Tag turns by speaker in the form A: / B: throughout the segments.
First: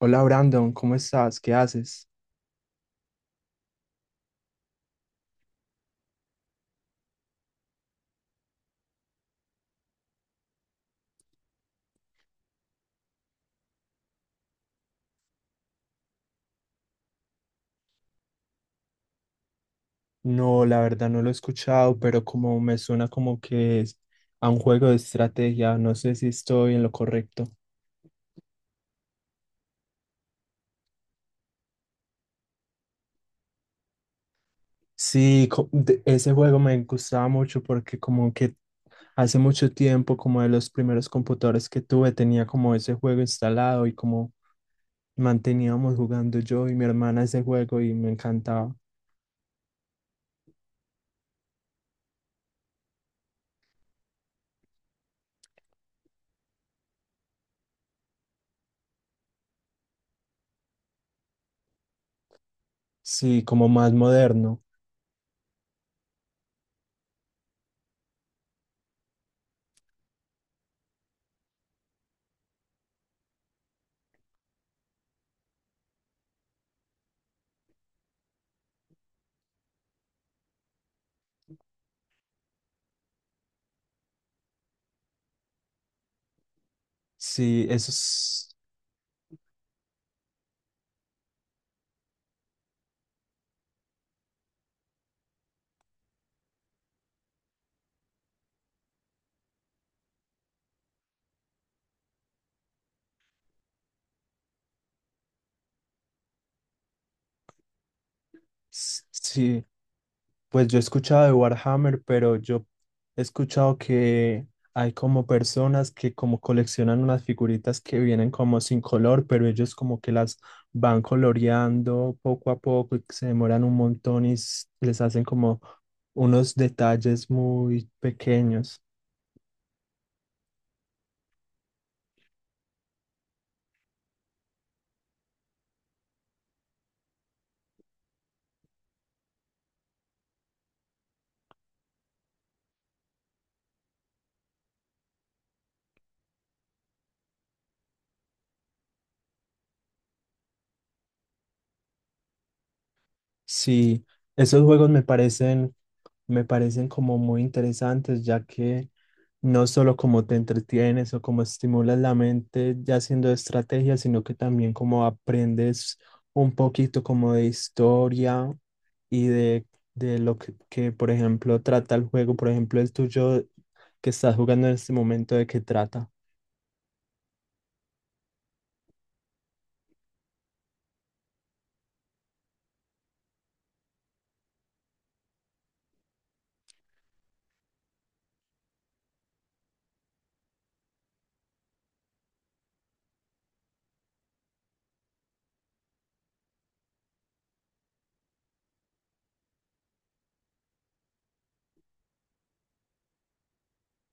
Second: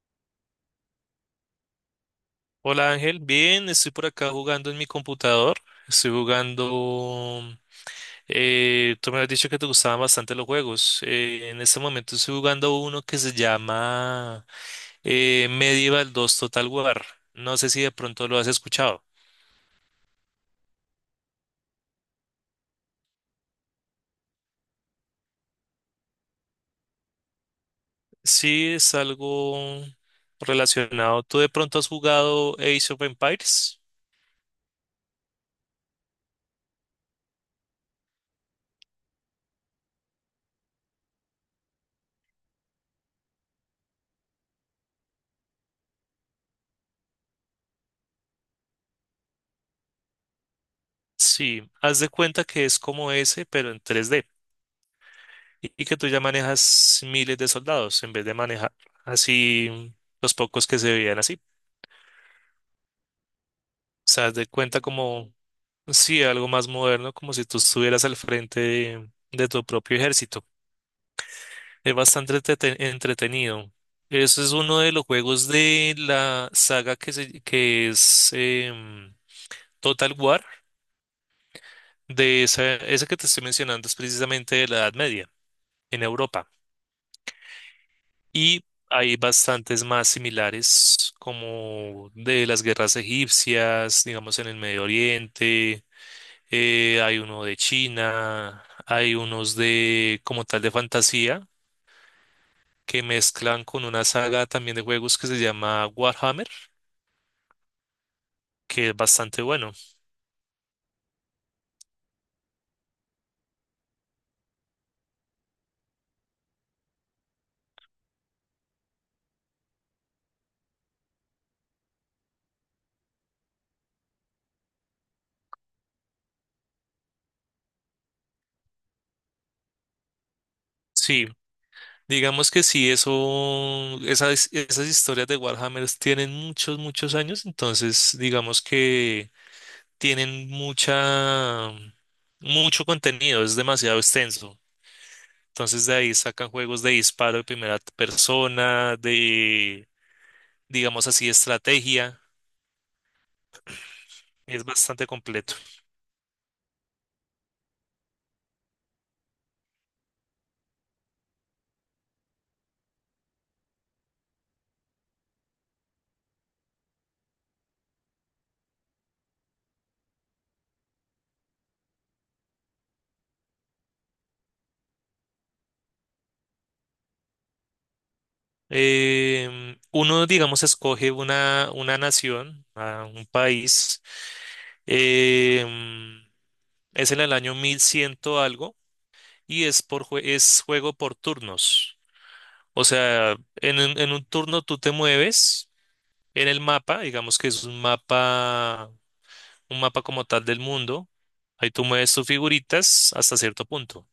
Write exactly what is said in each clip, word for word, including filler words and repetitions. A: Hola Brandon, ¿cómo estás? ¿Qué haces?
B: Hola Ángel, bien, estoy por acá jugando en mi computador. Estoy jugando. Eh, tú me has dicho que te gustaban bastante los juegos. Eh, en este momento estoy jugando uno que se llama eh, Medieval dos Total War. No sé si de pronto lo has escuchado.
A: No, la verdad no lo he escuchado, pero como me suena como que es a un juego de estrategia, no sé si estoy en lo correcto.
B: Sí, es algo relacionado. ¿Tú de pronto has jugado Age of Empires?
A: Sí, co- de- ese juego me gustaba mucho porque como que hace mucho tiempo, como de los primeros computadores que tuve, tenía como ese juego instalado y como manteníamos jugando yo y mi hermana ese juego y me encantaba.
B: Sí, haz de cuenta que es como ese, pero en tres D. y y que tú ya manejas miles de soldados en vez de manejar así los pocos que se veían así. O
A: Sí, como más
B: sea, haz de
A: moderno.
B: cuenta como, sí, algo más moderno, como si tú estuvieras al frente de, de tu propio ejército. Es bastante entrete- entretenido. Eso es uno de los juegos de la saga que, se- que es em, Total War, de esa, ese que te estoy mencionando es precisamente de la Edad Media en Europa.
A: Sí, eso es...
B: Y hay bastantes más similares, como de las guerras egipcias, digamos en el Medio Oriente, eh, hay uno de China, hay unos de como tal de fantasía que mezclan con una saga también de juegos que se llama Warhammer, que es
A: s-
B: bastante
A: Sí.
B: bueno.
A: Pues yo he escuchado de Warhammer, pero yo he escuchado que hay como personas que como coleccionan unas figuritas que vienen como sin color, pero ellos como que las van coloreando poco a poco y que se demoran un montón y s- les hacen como unos detalles muy pequeños.
B: Sí, digamos que sí, eso, esas, esas historias de Warhammer tienen muchos, muchos años, entonces digamos que tienen mucha, mucho contenido, es demasiado extenso. Entonces de ahí sacan juegos de disparo de primera persona, de, digamos así, estrategia.
A: Sí, esos
B: Es
A: juegos me
B: bastante completo.
A: parecen, me parecen como muy interesantes, ya que no solo como te entretienes o como estimulas la mente ya haciendo estrategias, sino que también como aprendes un poquito como de historia y de, de lo que, que, por ejemplo, trata el juego. Por ejemplo, el tuyo que estás jugando en este momento, ¿de qué trata?
B: Em, uno, digamos, escoge una, una nación, a un país. em, es en el año mil cien algo y es, por, jue- es juego por turnos. O sea, en, un- en un turno tú te mueves. En el mapa, digamos que es un mapa, un mapa como tal del mundo. Ahí tú mueves tus figuritas hasta cierto punto.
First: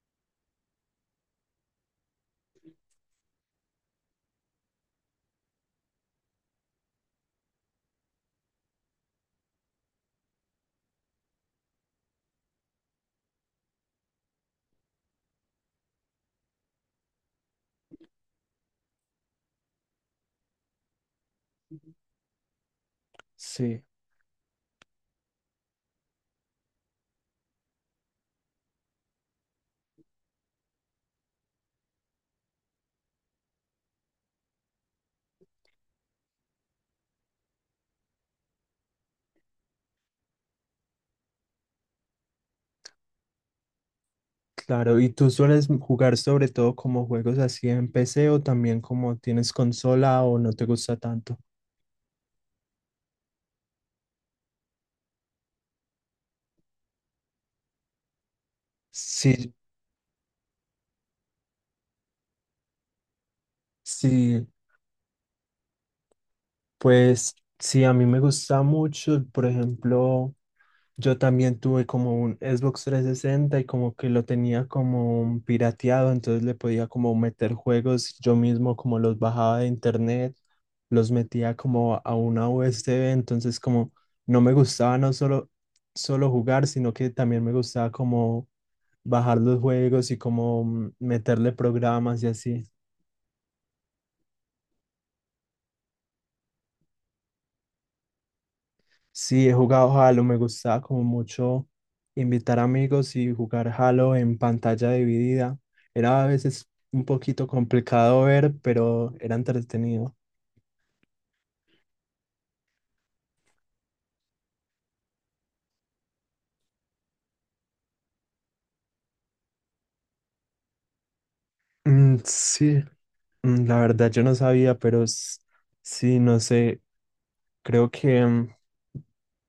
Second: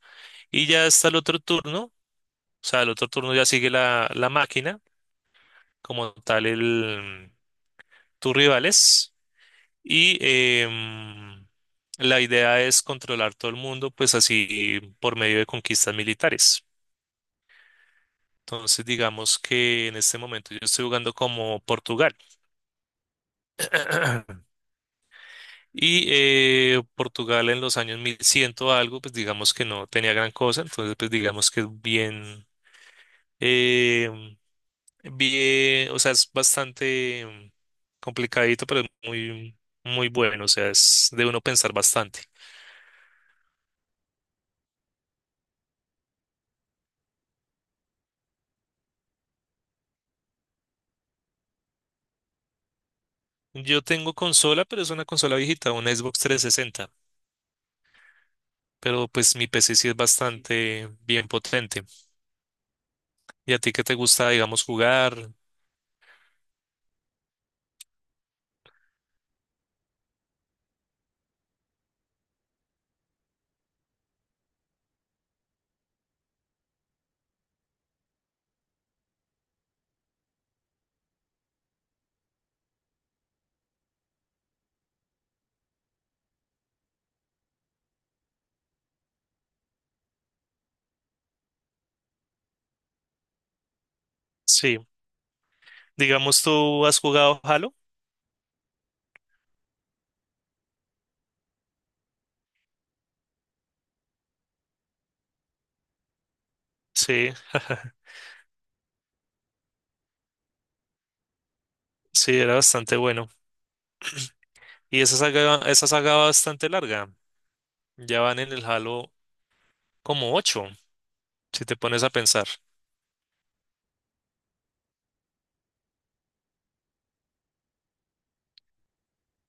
B: Y ya hasta el otro turno, o sea, el otro turno ya sigue la, la máquina, como tal el, tus rivales. Y em, la idea es controlar todo el mundo, pues así por medio de conquistas militares. Entonces, digamos que en este momento yo estoy jugando como Portugal.
A: Sí,
B: Y eh, Portugal en los años mil cien o algo, pues digamos que no tenía gran cosa, entonces pues digamos que es bien, eh, bien, o sea, es bastante mm, complicadito, pero es muy, muy bueno, o sea, es de uno pensar bastante.
A: claro. ¿Y tú sueles jugar sobre todo como juegos así en P C o también como tienes consola o no te gusta tanto?
B: Yo tengo consola, pero es una consola viejita, una Xbox trescientos sesenta, pero pues mi
A: Sí,
B: P C sí es bastante bien potente. ¿Y a ti qué te gusta,
A: sí,
B: digamos, jugar?
A: Pues sí, a mí me gusta mucho, por ejemplo, yo también tuve como un Xbox trescientos sesenta y como que lo tenía como pirateado, entonces le podía como meter juegos, yo mismo como los bajaba de internet, los metía como a una U S B, entonces como no me gustaba no solo, solo jugar, sino que también me gustaba como bajar los juegos y como mm, meterle programas y así.
B: Sí, digamos, ¿tú has jugado Halo?
A: Sí, he jugado Halo, me gustaba como mucho invitar amigos y jugar Halo en pantalla dividida. Era a veces un
B: Sí,
A: poquito complicado ver, pero era entretenido.
B: sí, era bastante bueno. Y esa saga, esa saga va bastante larga. Ya van en el Halo como ocho, si te pones a
A: Mm,
B: pensar.
A: sí, mm, la verdad yo no sabía, pero s- sí, no sé, creo que mm,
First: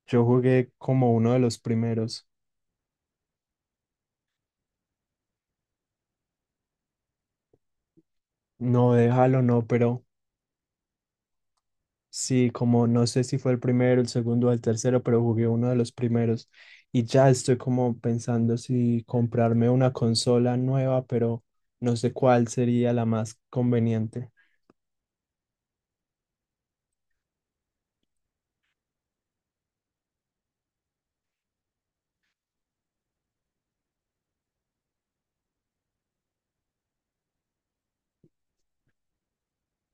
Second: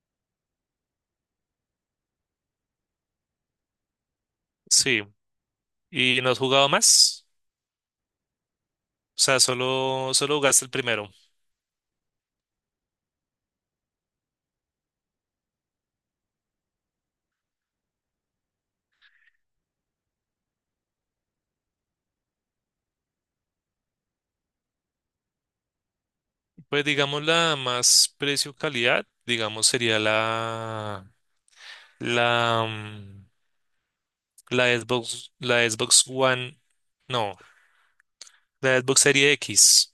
A: yo jugué como uno de los primeros.
B: Sí. ¿Y no has jugado más?
A: No de
B: O sea,
A: Halo, no, pero...
B: solo, solo jugaste el primero.
A: Sí, como no sé si fue el primero, el segundo o el tercero, pero jugué uno de los primeros y ya estoy como pensando si comprarme una consola nueva, pero no sé cuál sería la más conveniente.
B: Pues digamos la más precio-calidad, digamos sería la, la, mm, la Xbox, la Xbox One, no, la Xbox Serie X,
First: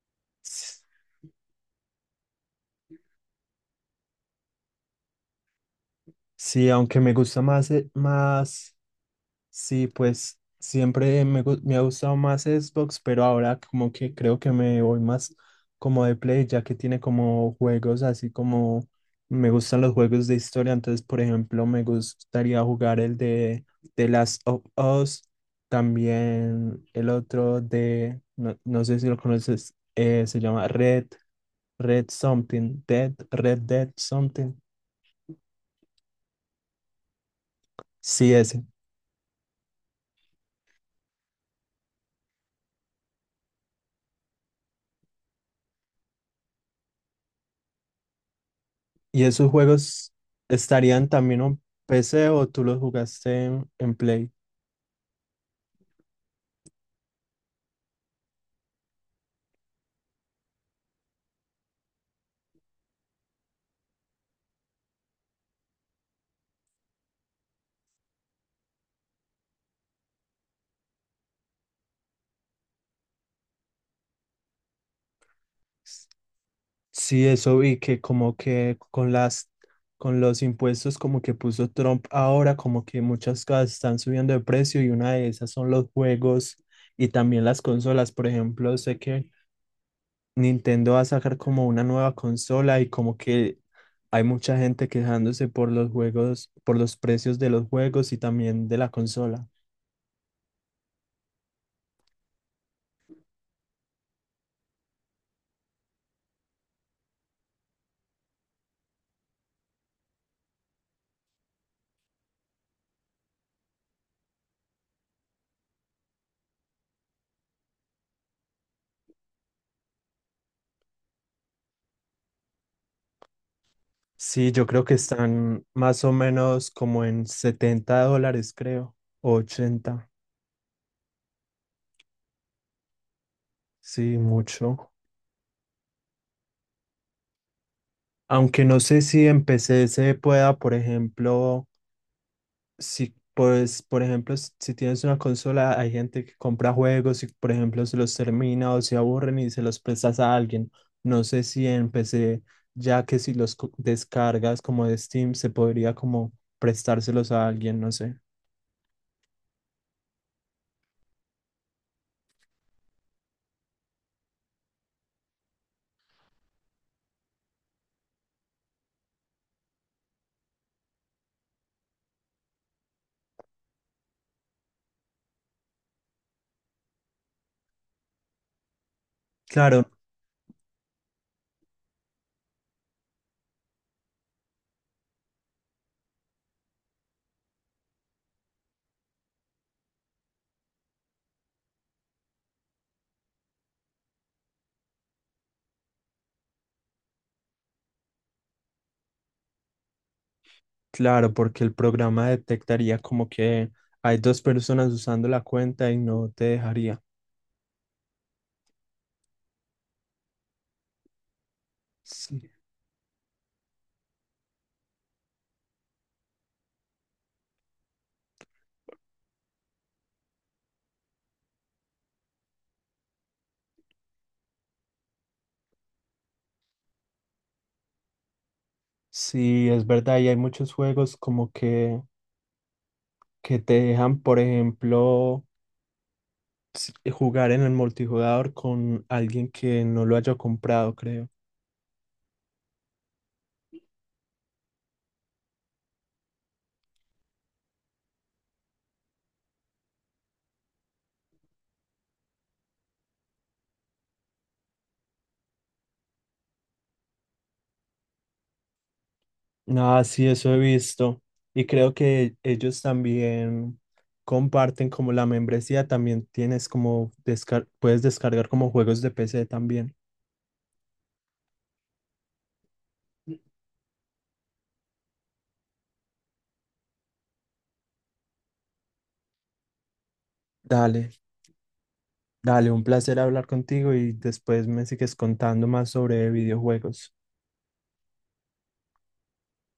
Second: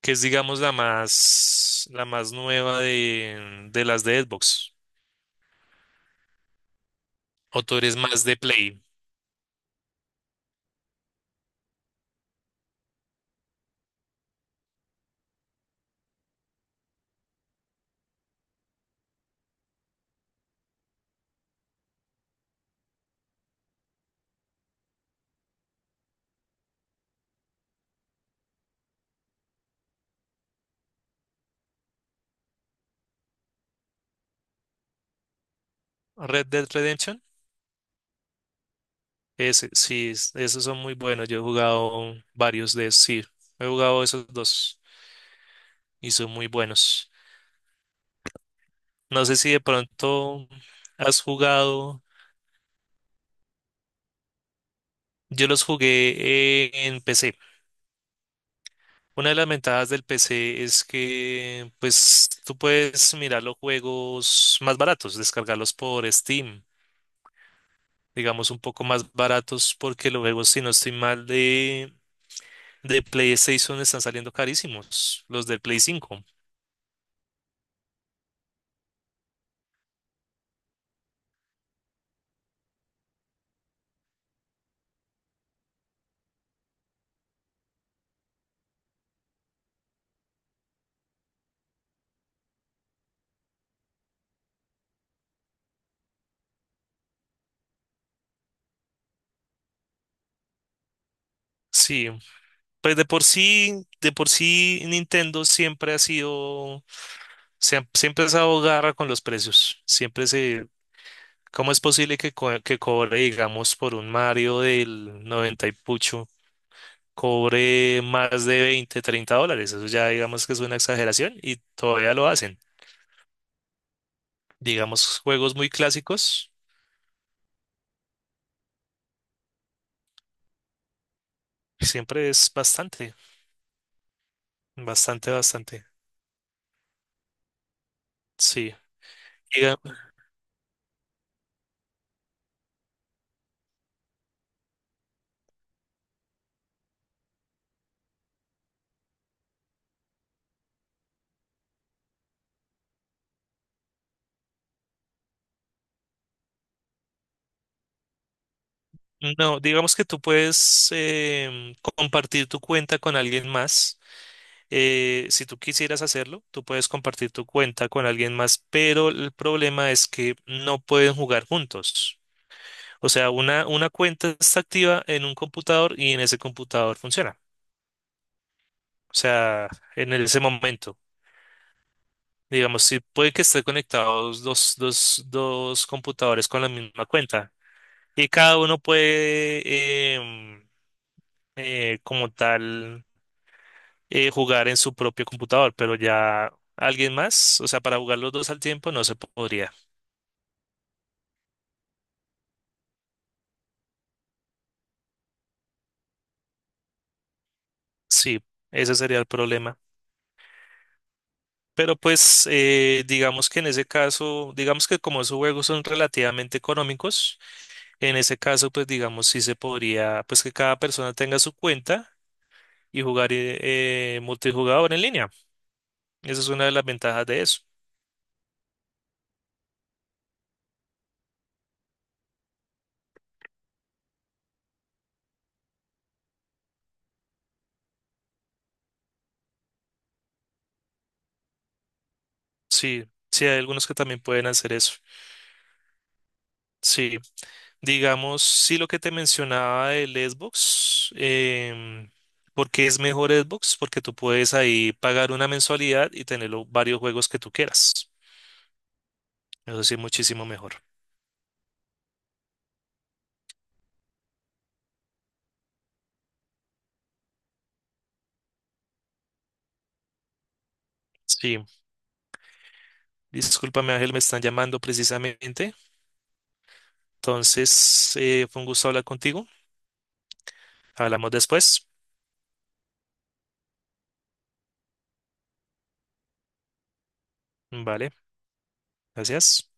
B: que es digamos la
A: S-
B: más, la más nueva de, de las de Xbox.
A: Sí, aunque me gusta
B: ¿O
A: más,
B: tú
A: eh,
B: eres más de
A: más.
B: Play?
A: Sí, pues siempre me, gu- me ha gustado más Xbox, pero ahora como que creo que me voy más como de Play, ya que tiene como juegos así como me gustan los juegos de historia. Entonces, por ejemplo, me gustaría jugar el de The Last of Us, también el otro de, no, no sé si lo conoces, eh, se llama Red, Red Something, Dead, Red Dead Something.
B: Red Dead Redemption.
A: Sí, ese.
B: Ese, sí, es- esos son muy buenos. Yo he jugado varios de esos, sí. He jugado esos dos y son muy buenos.
A: ¿Y
B: No sé
A: esos
B: si de
A: juegos
B: pronto
A: estarían
B: has
A: también en
B: jugado.
A: P C o tú los jugaste en, en Play?
B: Yo los jugué eh, en P C. Una de las ventajas del P C es que, pues, tú puedes mirar los juegos más baratos, descargarlos por Steam, digamos un poco más baratos, porque los juegos, si no estoy mal, de, de PlayStation están saliendo carísimos, los del Play cinco.
A: Sí, eso vi que como que con las con los impuestos como que puso Trump ahora, como que muchas cosas están subiendo de precio y una de esas son los juegos y también las consolas. Por ejemplo, sé que Nintendo va a sacar como una nueva consola y como que hay mucha gente quejándose por los juegos, por los precios de los juegos y también de la consola.
B: Sí, pues de por sí, de por sí Nintendo siempre ha sido, se- ha- siempre ha estado garra con los precios. Siempre se, ¿cómo es posible que, co- que cobre, digamos, por un Mario del noventa y pucho, cobre más de veinte, treinta dólares? Eso ya digamos que es una exageración y todavía lo hacen.
A: Sí, yo creo que
B: Digamos, juegos
A: están
B: muy
A: más o
B: clásicos,
A: menos como en setenta dólares, creo, o ochenta,
B: siempre es bastante,
A: sí, mucho.
B: bastante, bastante.
A: Aunque
B: Sí.
A: no sé si en
B: Diga-
A: P C se pueda, por ejemplo, si, pues, por ejemplo, s- si tienes una consola, hay gente que compra juegos y, por ejemplo, se los termina o se aburren y se los prestas a alguien. No sé si en P C, ya que si los co- descargas como de Steam, se podría como prestárselos a alguien, no sé.
B: No, digamos que tú puedes em, compartir tu cuenta con alguien más. Eh, si tú quisieras hacerlo, tú puedes compartir tu cuenta con alguien más, pero el problema es que no pueden jugar juntos. O sea, una, una cuenta está activa en un computador y en ese computador funciona. O sea,
A: Claro,
B: en ese momento. Digamos, si puede que estén conectados dos, dos, dos computadores con la misma cuenta y cada uno puede, em, eh, como tal, eh, jugar en su propio computador, pero ya alguien más, o sea, para jugar los dos al tiempo no se podría.
A: Claro, porque el programa detectaría como que hay dos personas usando la cuenta y no te dejaría.
B: Sí, ese sería el problema. Pero
A: Sí,
B: pues eh, digamos que en ese caso, digamos que como esos juegos son relativamente económicos, en ese caso pues digamos sí se podría, pues que cada persona tenga su cuenta y jugar eh, eh, multijugador en línea. Esa es una de las ventajas de eso.
A: sí, es verdad, y hay muchos juegos como que, que te dejan, por ejemplo, s- eh, jugar en el multijugador con alguien que no lo haya comprado, creo.
B: Sí, sí hay algunos que también pueden hacer eso. Sí, digamos, sí lo que te mencionaba del Xbox, em, ¿por qué es mejor Xbox? Porque tú puedes ahí pagar una mensualidad y tener los varios juegos que tú quieras. Eso sí,
A: Ah, sí,
B: muchísimo
A: eso he
B: mejor.
A: visto. Y creo que ellos también comparten como la membresía, también tienes como descar- puedes descargar como juegos de P C también.
B: Sí, discúlpame Ángel, me están llamando precisamente. Entonces, eh, fue un gusto hablar contigo.
A: Dale.
B: Hablamos después.
A: Dale, un placer hablar contigo y después me sigues contando más sobre videojuegos.
B: Vale, gracias.